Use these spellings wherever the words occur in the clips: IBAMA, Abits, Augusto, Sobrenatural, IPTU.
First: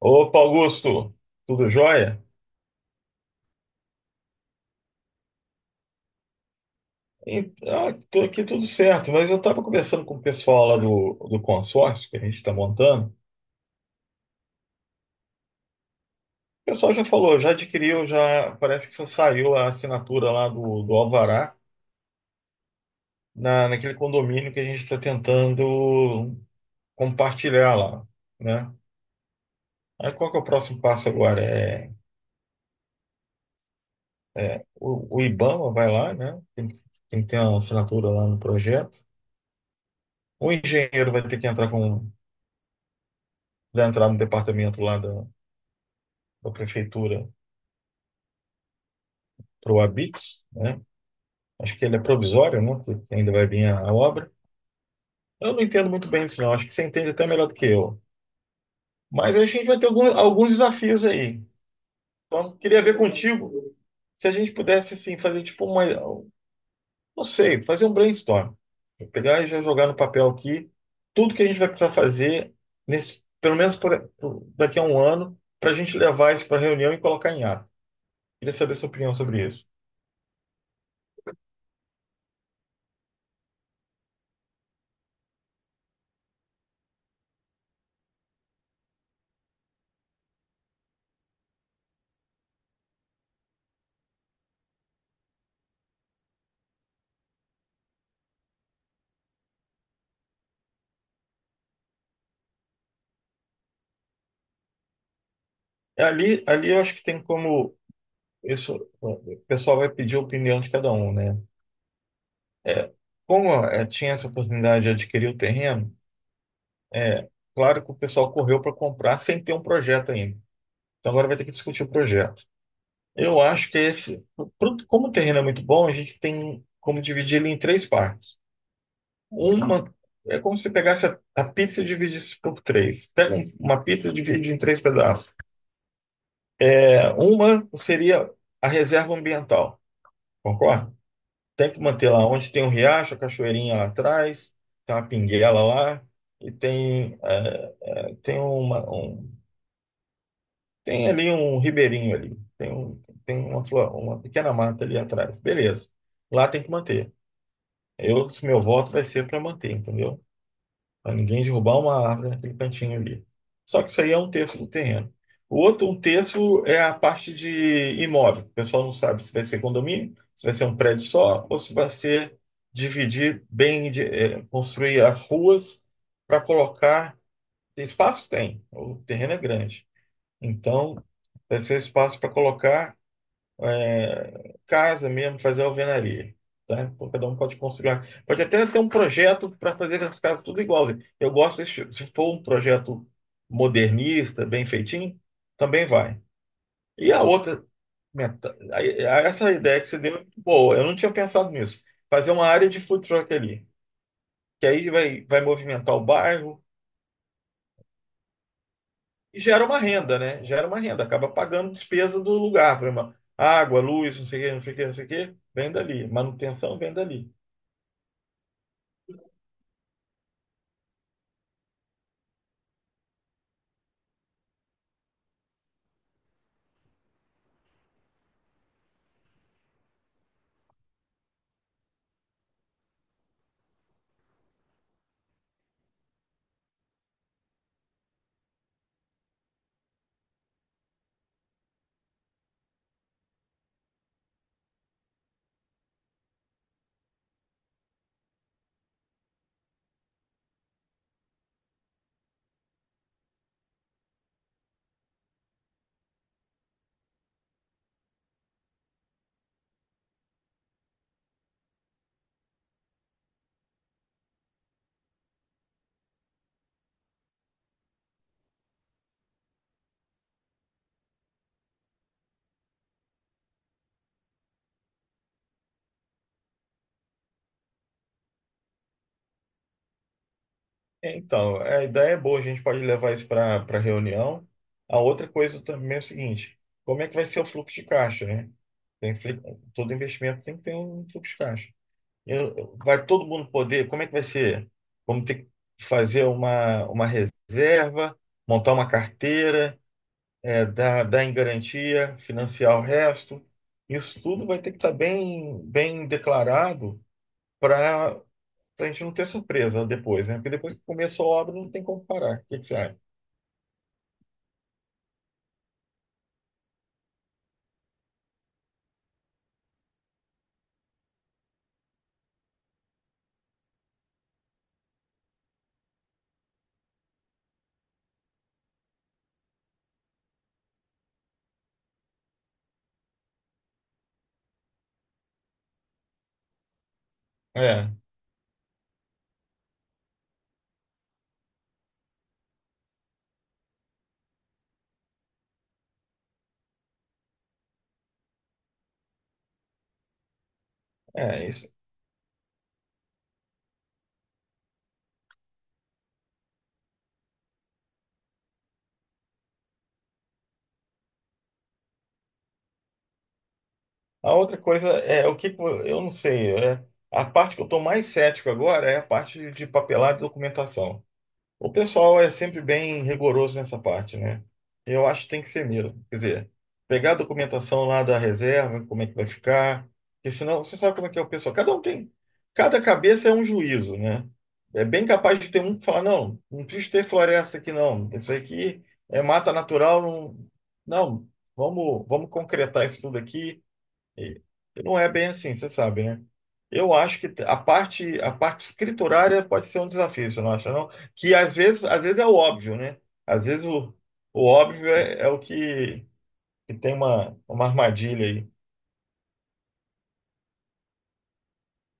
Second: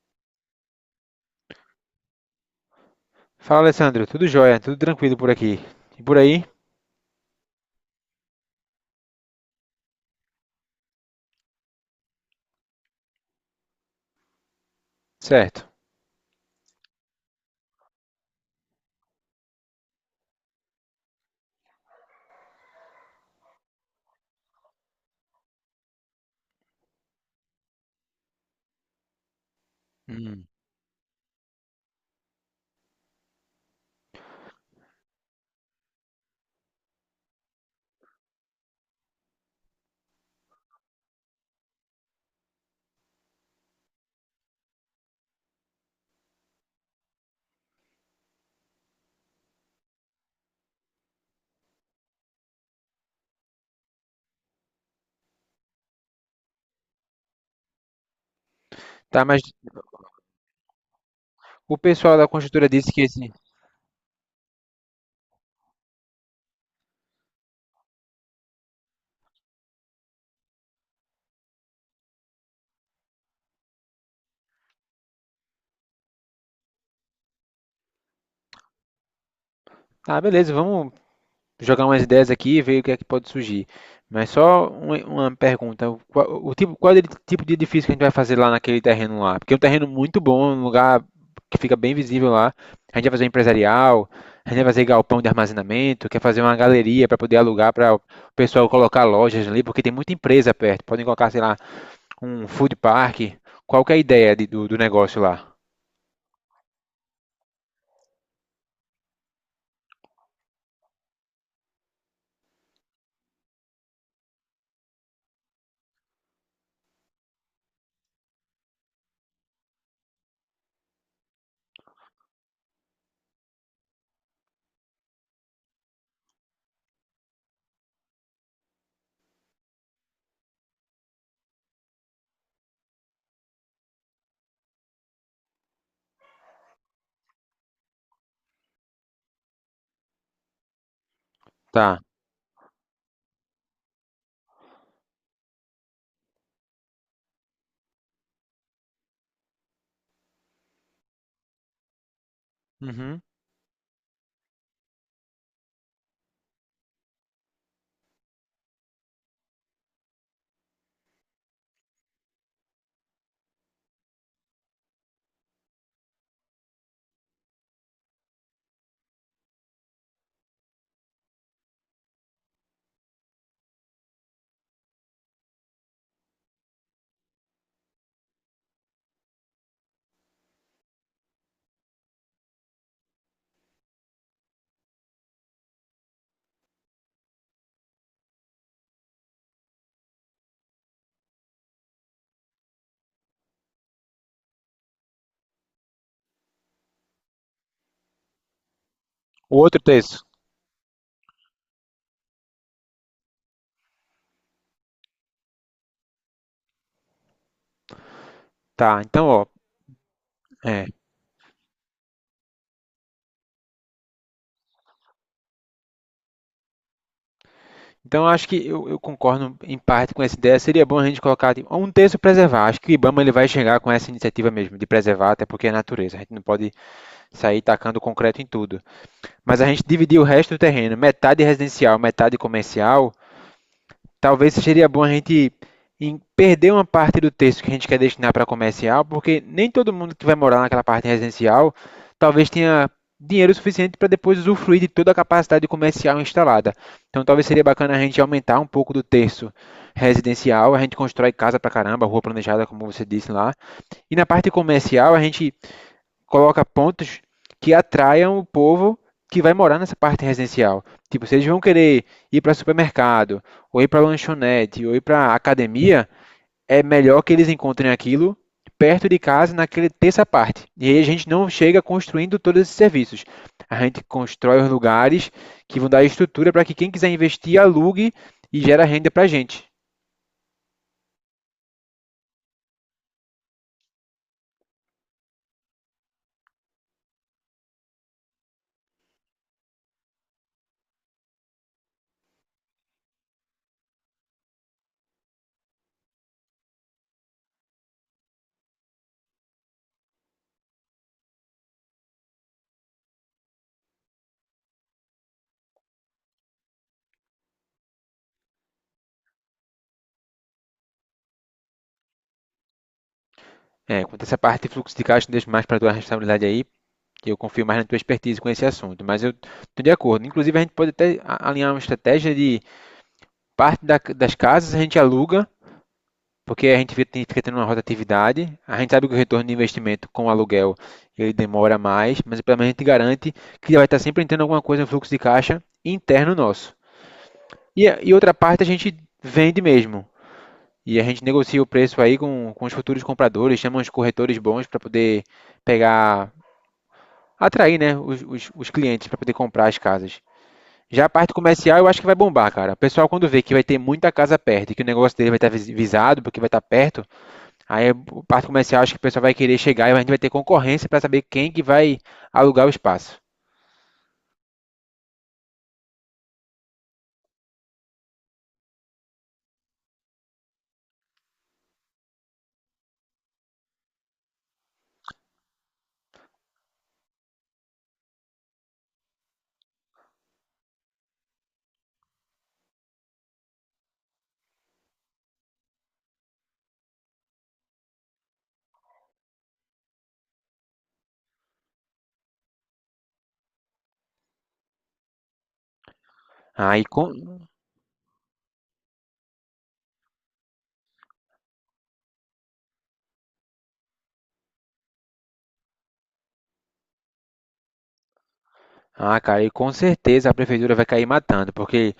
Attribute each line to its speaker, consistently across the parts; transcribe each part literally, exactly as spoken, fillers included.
Speaker 1: Opa, Augusto, tudo jóia?
Speaker 2: Fala, Alessandro. Tudo jóia, tudo tranquilo por aqui. E por aí?
Speaker 1: Então, tô aqui tudo certo, mas eu estava conversando com o pessoal lá do, do consórcio que a gente está montando. O
Speaker 2: Certo.
Speaker 1: pessoal já falou, já adquiriu, já parece que só saiu a assinatura lá do, do Alvará na, naquele condomínio que a gente está tentando compartilhar lá, né? Aí qual que é o
Speaker 2: Hum.
Speaker 1: próximo passo agora? É, é, o, o IBAMA vai lá, né? Tem, que- tem que ter a assinatura lá no projeto. O engenheiro vai ter que entrar com, vai entrar no departamento lá da prefeitura para o Abits, né? Acho que ele é provisório, né? Porque ainda vai vir a, a obra. Eu não entendo muito bem isso, não. Acho que você entende até melhor do que eu.
Speaker 2: Tá,
Speaker 1: Mas
Speaker 2: mas
Speaker 1: a gente vai ter algum- alguns desafios aí.
Speaker 2: o pessoal da
Speaker 1: Então,
Speaker 2: construtora
Speaker 1: queria
Speaker 2: disse
Speaker 1: ver
Speaker 2: que esse.
Speaker 1: contigo se a gente pudesse assim fazer tipo uma, não sei, fazer um brainstorm. Vou pegar e já jogar no papel aqui tudo que a gente vai precisar fazer nesse, pelo menos por- por- daqui a um ano, para a gente levar isso para a reunião e colocar em ato. Queria saber sua opinião sobre isso.
Speaker 2: Ah, beleza, vamos jogar umas ideias aqui e ver o que é que pode surgir. Mas só uma, uma pergunta: o, qual- o tipo, qual é o tipo de edifício que a gente vai fazer lá naquele terreno lá? Porque é um terreno muito bom, um lugar que fica bem visível lá. A gente vai fazer um empresarial, a gente vai fazer galpão de armazenamento, quer fazer uma galeria para poder alugar para o pessoal colocar lojas ali, porque tem muita empresa perto. Podem colocar, sei lá. Um food park. Qual que é a ideia de- do, do negócio lá?
Speaker 1: É, Ali, ali eu acho que tem como isso, o pessoal vai pedir a opinião de cada um, né? Como eh, tinha essa oportunidade de adquirir o terreno, é claro que o pessoal correu para comprar sem ter um projeto ainda. Então agora vai ter que discutir o projeto. Eu acho que esse, pro- como o terreno é muito bom, a gente tem como dividir ele em três partes. Uma é como se pegasse a, a pizza e dividisse por três. Pega um- uma pizza e divide em três pedaços. É, uma seria a reserva ambiental, concorda? Tem que
Speaker 2: Tá.
Speaker 1: manter lá onde tem um riacho, a cachoeirinha lá atrás, tem uma pinguela lá e tem, é, tem uma, um, tem ali um ribeirinho ali, tem, um,
Speaker 2: Uhum.
Speaker 1: tem uma, flor- uma pequena mata ali atrás. Beleza. Lá tem que manter. Eu, meu voto vai ser para manter, entendeu? Para ninguém derrubar uma árvore naquele cantinho ali. Só que isso aí é um terço do terreno. O outro, um terço, é a parte de imóvel. O pessoal não sabe se vai ser condomínio, se vai ser um prédio só, ou se vai ser dividir bem, de- eh, construir as ruas para colocar. Espaço tem, o terreno é grande. Então, vai ser espaço para colocar é, casa mesmo, fazer alvenaria. Tá? Então, cada um pode construir. Pode até ter um projeto para fazer as casas tudo igual. Eu gosto, desse- se for um projeto modernista, bem feitinho, também vai. E a outra, meta- aí- essa
Speaker 2: O outro
Speaker 1: ideia que você deu é
Speaker 2: texto.
Speaker 1: muito boa. Eu não tinha pensado nisso. Fazer uma área de food truck ali, que aí vai, vai movimentar o bairro
Speaker 2: Tá. Então,
Speaker 1: e
Speaker 2: ó.
Speaker 1: gera uma renda, né? Gera uma
Speaker 2: É.
Speaker 1: renda, acaba pagando despesa do lugar, por exemplo, água, luz, não sei o quê, não sei o quê, não sei o quê, vem dali. Manutenção vem dali.
Speaker 2: Então, eu acho que eu, eu concordo em parte com essa ideia. Seria bom a gente colocar tipo, um texto preservar. Acho que o IBAMA ele vai chegar com essa iniciativa mesmo de preservar, até porque é natureza. A gente não pode sair tacando concreto em tudo. Mas a gente dividir o resto do terreno, metade residencial, metade comercial. Talvez seria bom a gente em- perder uma parte do texto que a gente quer destinar para comercial, porque nem todo mundo que vai morar naquela parte residencial talvez tenha dinheiro suficiente para depois usufruir de toda a capacidade comercial instalada. Então talvez seria bacana a gente aumentar um pouco do texto residencial, a gente constrói casa pra caramba, rua planejada, como você disse lá. E na parte comercial, a gente coloca pontos que atraiam o povo que vai morar nessa parte residencial. Tipo, se eles vão querer ir para supermercado, ou ir para lanchonete, ou ir para academia, é melhor que eles encontrem aquilo perto de casa, naquele terça parte. E aí a gente não chega construindo todos esses serviços. A gente constrói os lugares que vão dar estrutura para que quem quiser investir alugue e gera renda para a gente.
Speaker 1: É, Então, a ideia é boa, a gente pode levar isso para para reunião. A outra coisa também é o seguinte: como é que vai ser o fluxo de caixa, né? Tem, fli- Todo investimento tem que ter um fluxo de caixa. Eu- vai todo mundo poder? Como é que vai ser? Vamos ter que fazer uma, uma reserva, montar uma carteira, é, dar, dar em garantia, financiar o resto. Isso tudo vai ter que estar bem, bem declarado pra gente não ter surpresa depois, né? Porque depois que começou a obra, não tem como parar. O que que você acha?
Speaker 2: É, quanto a essa parte de fluxo de caixa, deixo mais para a tua responsabilidade aí, que eu confio mais na tua expertise com esse assunto, mas eu estou de acordo. Inclusive, a gente pode até alinhar uma estratégia de parte da, das casas a gente aluga, porque a gente fica tendo uma rotatividade, a gente sabe que o retorno de investimento com o aluguel ele demora mais, mas pelo menos a gente garante que vai estar sempre entrando alguma coisa no fluxo de caixa interno nosso. E,
Speaker 1: É,
Speaker 2: e outra parte a gente vende mesmo, e a gente negocia o preço aí com, com os futuros compradores, chama os corretores bons para poder pegar, atrair né, os, os, os clientes para poder comprar as casas. Já a parte
Speaker 1: é isso.
Speaker 2: comercial eu acho que vai bombar, cara. O pessoal quando vê que vai ter muita casa perto e que o negócio dele vai estar vis- visado, porque vai estar perto, aí a parte comercial acho que o pessoal vai querer chegar e a gente vai ter concorrência para saber quem que vai alugar o espaço.
Speaker 1: A outra coisa é o que que vo- eu não sei. É, a parte que eu estou mais cético agora é a parte de papelada e documentação. O pessoal é sempre bem rigoroso nessa parte, né? Eu acho que tem que ser mesmo. Quer dizer, pegar a documentação lá da reserva, como é que vai ficar, porque senão você sabe como é que é o pessoal. Cada um tem, cada cabeça é um juízo, né? É bem capaz de ter um que fala, não, não precisa ter floresta aqui, não. Isso aqui é mata natural, não. Não, vamos, vamos concretar isso tudo aqui. E não é bem assim, você sabe, né?
Speaker 2: Aí
Speaker 1: Eu acho que
Speaker 2: com-
Speaker 1: a parte, a parte escriturária pode ser um desafio, você não acha, não? Que às vezes, às vezes é o óbvio, né? Às vezes o, o óbvio é, é o que, que tem uma, uma armadilha aí.
Speaker 2: Ah, cara, e com certeza a prefeitura vai cair matando, porque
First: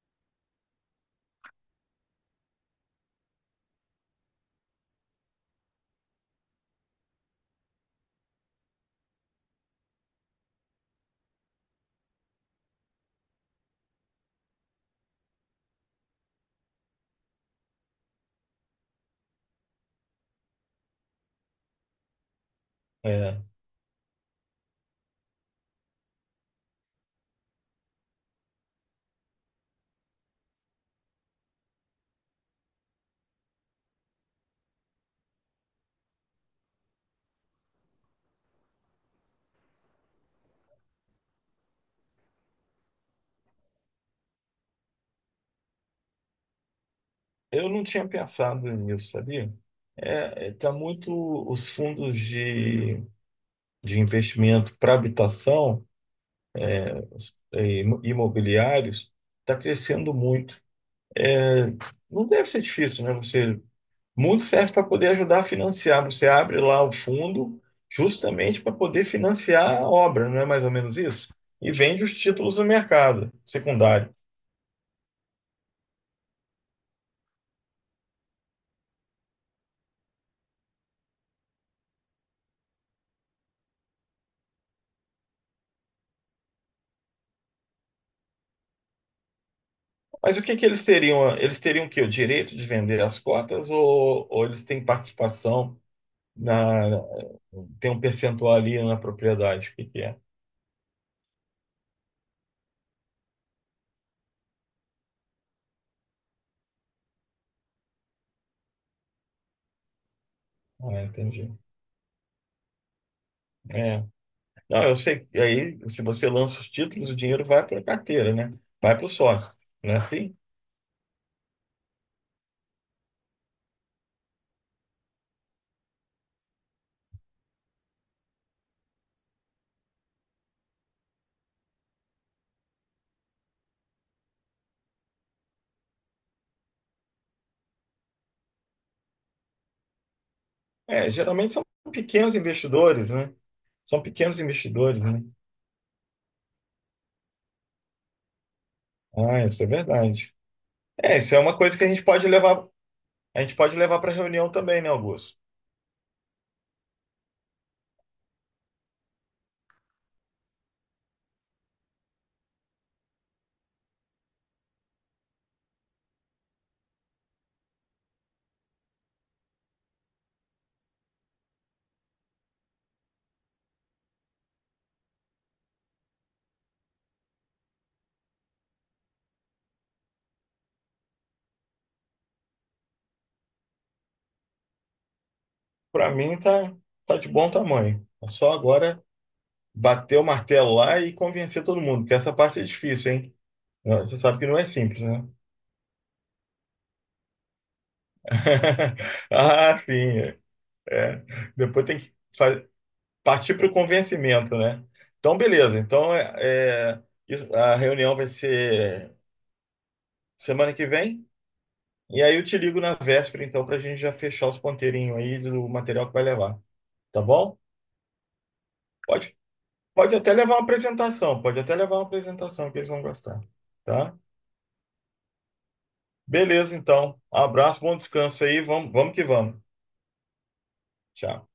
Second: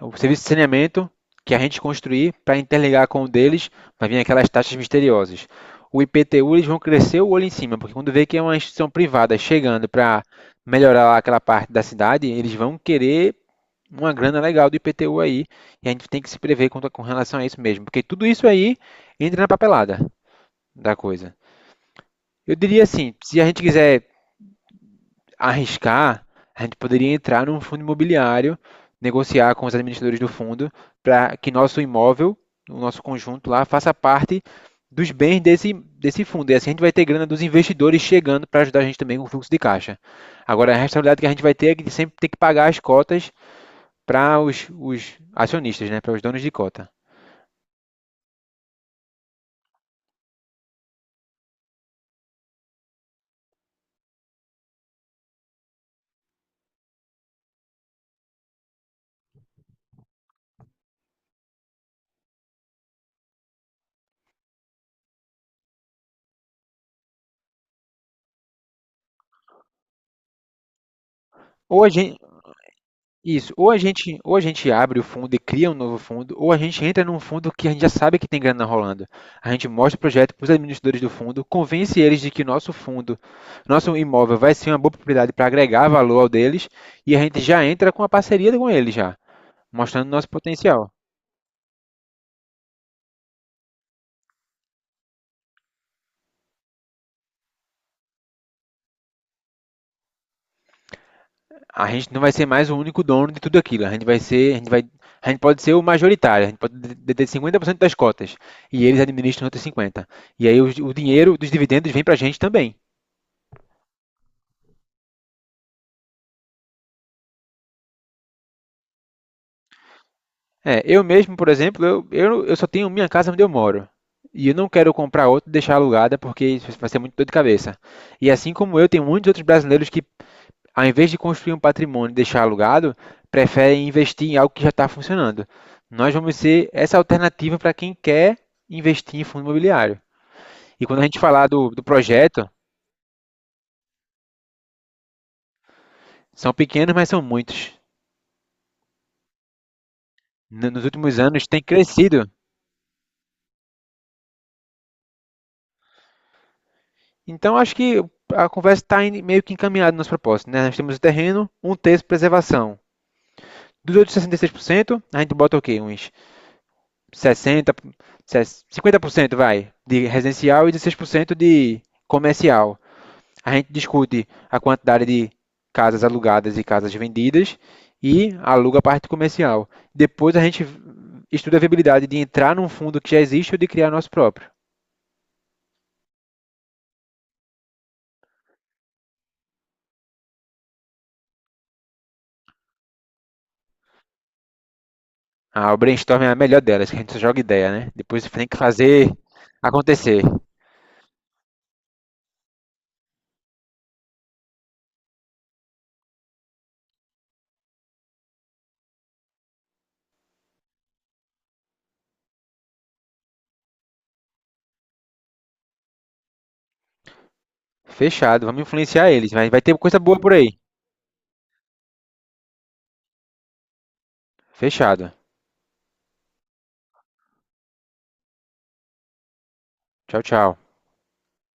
Speaker 2: o serviço de saneamento que a gente construir para interligar com o deles vai vir aquelas taxas misteriosas. O I P T U eles vão crescer o olho em cima, porque quando vê que é uma instituição privada chegando para melhorar lá aquela parte da cidade, eles vão querer uma grana legal do I P T U aí, e a gente tem que se prever quanto- com relação a isso mesmo, porque tudo isso aí entra na papelada da coisa. Eu diria assim, se a
Speaker 1: É.
Speaker 2: gente quiser arriscar, a gente poderia entrar num fundo imobiliário, negociar com os administradores do fundo para que nosso imóvel, o nosso conjunto lá, faça parte dos bens desse, desse fundo. E assim a gente vai ter grana dos investidores chegando para ajudar a gente também com o fluxo de caixa. Agora, a responsabilidade que a gente vai ter é que sempre ter que pagar as cotas para os, os acionistas, né, para os donos de cota.
Speaker 1: Eu não tinha pensado nisso, sabia? É, é, tá muito os fundos de, de investimento para habitação e imobiliários está crescendo muito. É, Não deve ser difícil, né? Você muito serve para poder ajudar a financiar. Você abre lá o fundo justamente para poder financiar a obra, não é mais ou menos isso? E
Speaker 2: Ou a
Speaker 1: vende os
Speaker 2: gente,
Speaker 1: títulos no mercado
Speaker 2: Isso, ou a
Speaker 1: secundário.
Speaker 2: gente, ou a gente abre o fundo e cria um novo fundo, ou a gente entra num fundo que a gente já sabe que tem grana rolando. A gente mostra o projeto para os administradores do fundo, convence eles de que nosso fundo, nosso imóvel vai ser uma boa propriedade para agregar valor ao deles, e a gente já entra com a parceria com eles já, mostrando nosso
Speaker 1: Mas o que que eles
Speaker 2: potencial.
Speaker 1: teriam? Eles teriam que o quê? O direito de vender as cotas ou, ou eles têm participação na tem um percentual ali na propriedade? O que que é?
Speaker 2: A gente não vai ser mais o único dono de tudo aquilo, a gente vai ser, a gente vai, a gente pode ser o majoritário, a gente pode deter cinquenta por cento das cotas, e eles administram outros cinquenta por cento. E aí o, o
Speaker 1: Ah,
Speaker 2: dinheiro dos
Speaker 1: entendi.
Speaker 2: dividendos vem para a gente também.
Speaker 1: É. Não, eu sei. Que aí, se você lança os títulos, o dinheiro vai para a carteira, né? Vai para o sócio, não é assim?
Speaker 2: É, eu mesmo, por exemplo, eu, eu, eu só tenho minha casa onde eu moro. E eu não quero comprar outra e deixar alugada porque isso vai ser muito dor de cabeça. E assim como eu, tem muitos outros brasileiros que, ao invés de construir um patrimônio e deixar alugado, preferem investir em algo que já está funcionando. Nós vamos ser essa alternativa para quem quer investir em fundo imobiliário. E quando a
Speaker 1: É,
Speaker 2: gente falar
Speaker 1: geralmente são
Speaker 2: do, do
Speaker 1: pequenos
Speaker 2: projeto,
Speaker 1: investidores, né? São pequenos investidores, né?
Speaker 2: são pequenos, mas são muitos.
Speaker 1: Ah, isso é verdade.
Speaker 2: N- Nos últimos
Speaker 1: É, isso é
Speaker 2: anos
Speaker 1: uma
Speaker 2: tem
Speaker 1: coisa que a gente
Speaker 2: crescido.
Speaker 1: pode levar, a gente pode levar para reunião também, né, Augusto?
Speaker 2: Então, acho que a conversa está meio que encaminhada nas propostas, né? Nós temos o terreno, um terço de preservação. Dos outros sessenta e seis por cento, a gente bota o quê? Uns sessenta, cinquenta por cento vai de residencial e dezesseis por cento de comercial. A gente discute a quantidade de casas alugadas e casas vendidas e aluga a parte comercial. Depois a gente estuda a viabilidade de entrar num fundo que já existe ou de criar nosso próprio.
Speaker 1: Para mim tá, tá de bom tamanho. É só agora bater o martelo lá e convencer todo mundo, que essa parte é difícil, hein? Não, você sabe que não é simples, né?
Speaker 2: Ah, o brainstorm é a melhor delas, que a gente só joga ideia, né? Depois você tem que fazer
Speaker 1: Ah,
Speaker 2: acontecer.
Speaker 1: sim. É. Depois tem que fa- Partir para o convencimento, né? Então, beleza. Então, é, é, isso- a reunião vai ser semana que vem? E aí eu te ligo na véspera, então, para a gente já fechar os ponteirinhos aí do material que vai levar. Tá bom?
Speaker 2: Fechado, vamos influenciar eles,
Speaker 1: Pode,
Speaker 2: mas vai ter coisa
Speaker 1: pode
Speaker 2: boa
Speaker 1: até
Speaker 2: por
Speaker 1: levar
Speaker 2: aí.
Speaker 1: uma apresentação, pode até levar uma apresentação que eles vão gostar. Tá?
Speaker 2: Fechado.
Speaker 1: Beleza, então. Abraço, bom descanso aí. Vamos, vamos que vamos.
Speaker 2: Tchau, tchau.
Speaker 1: Tchau.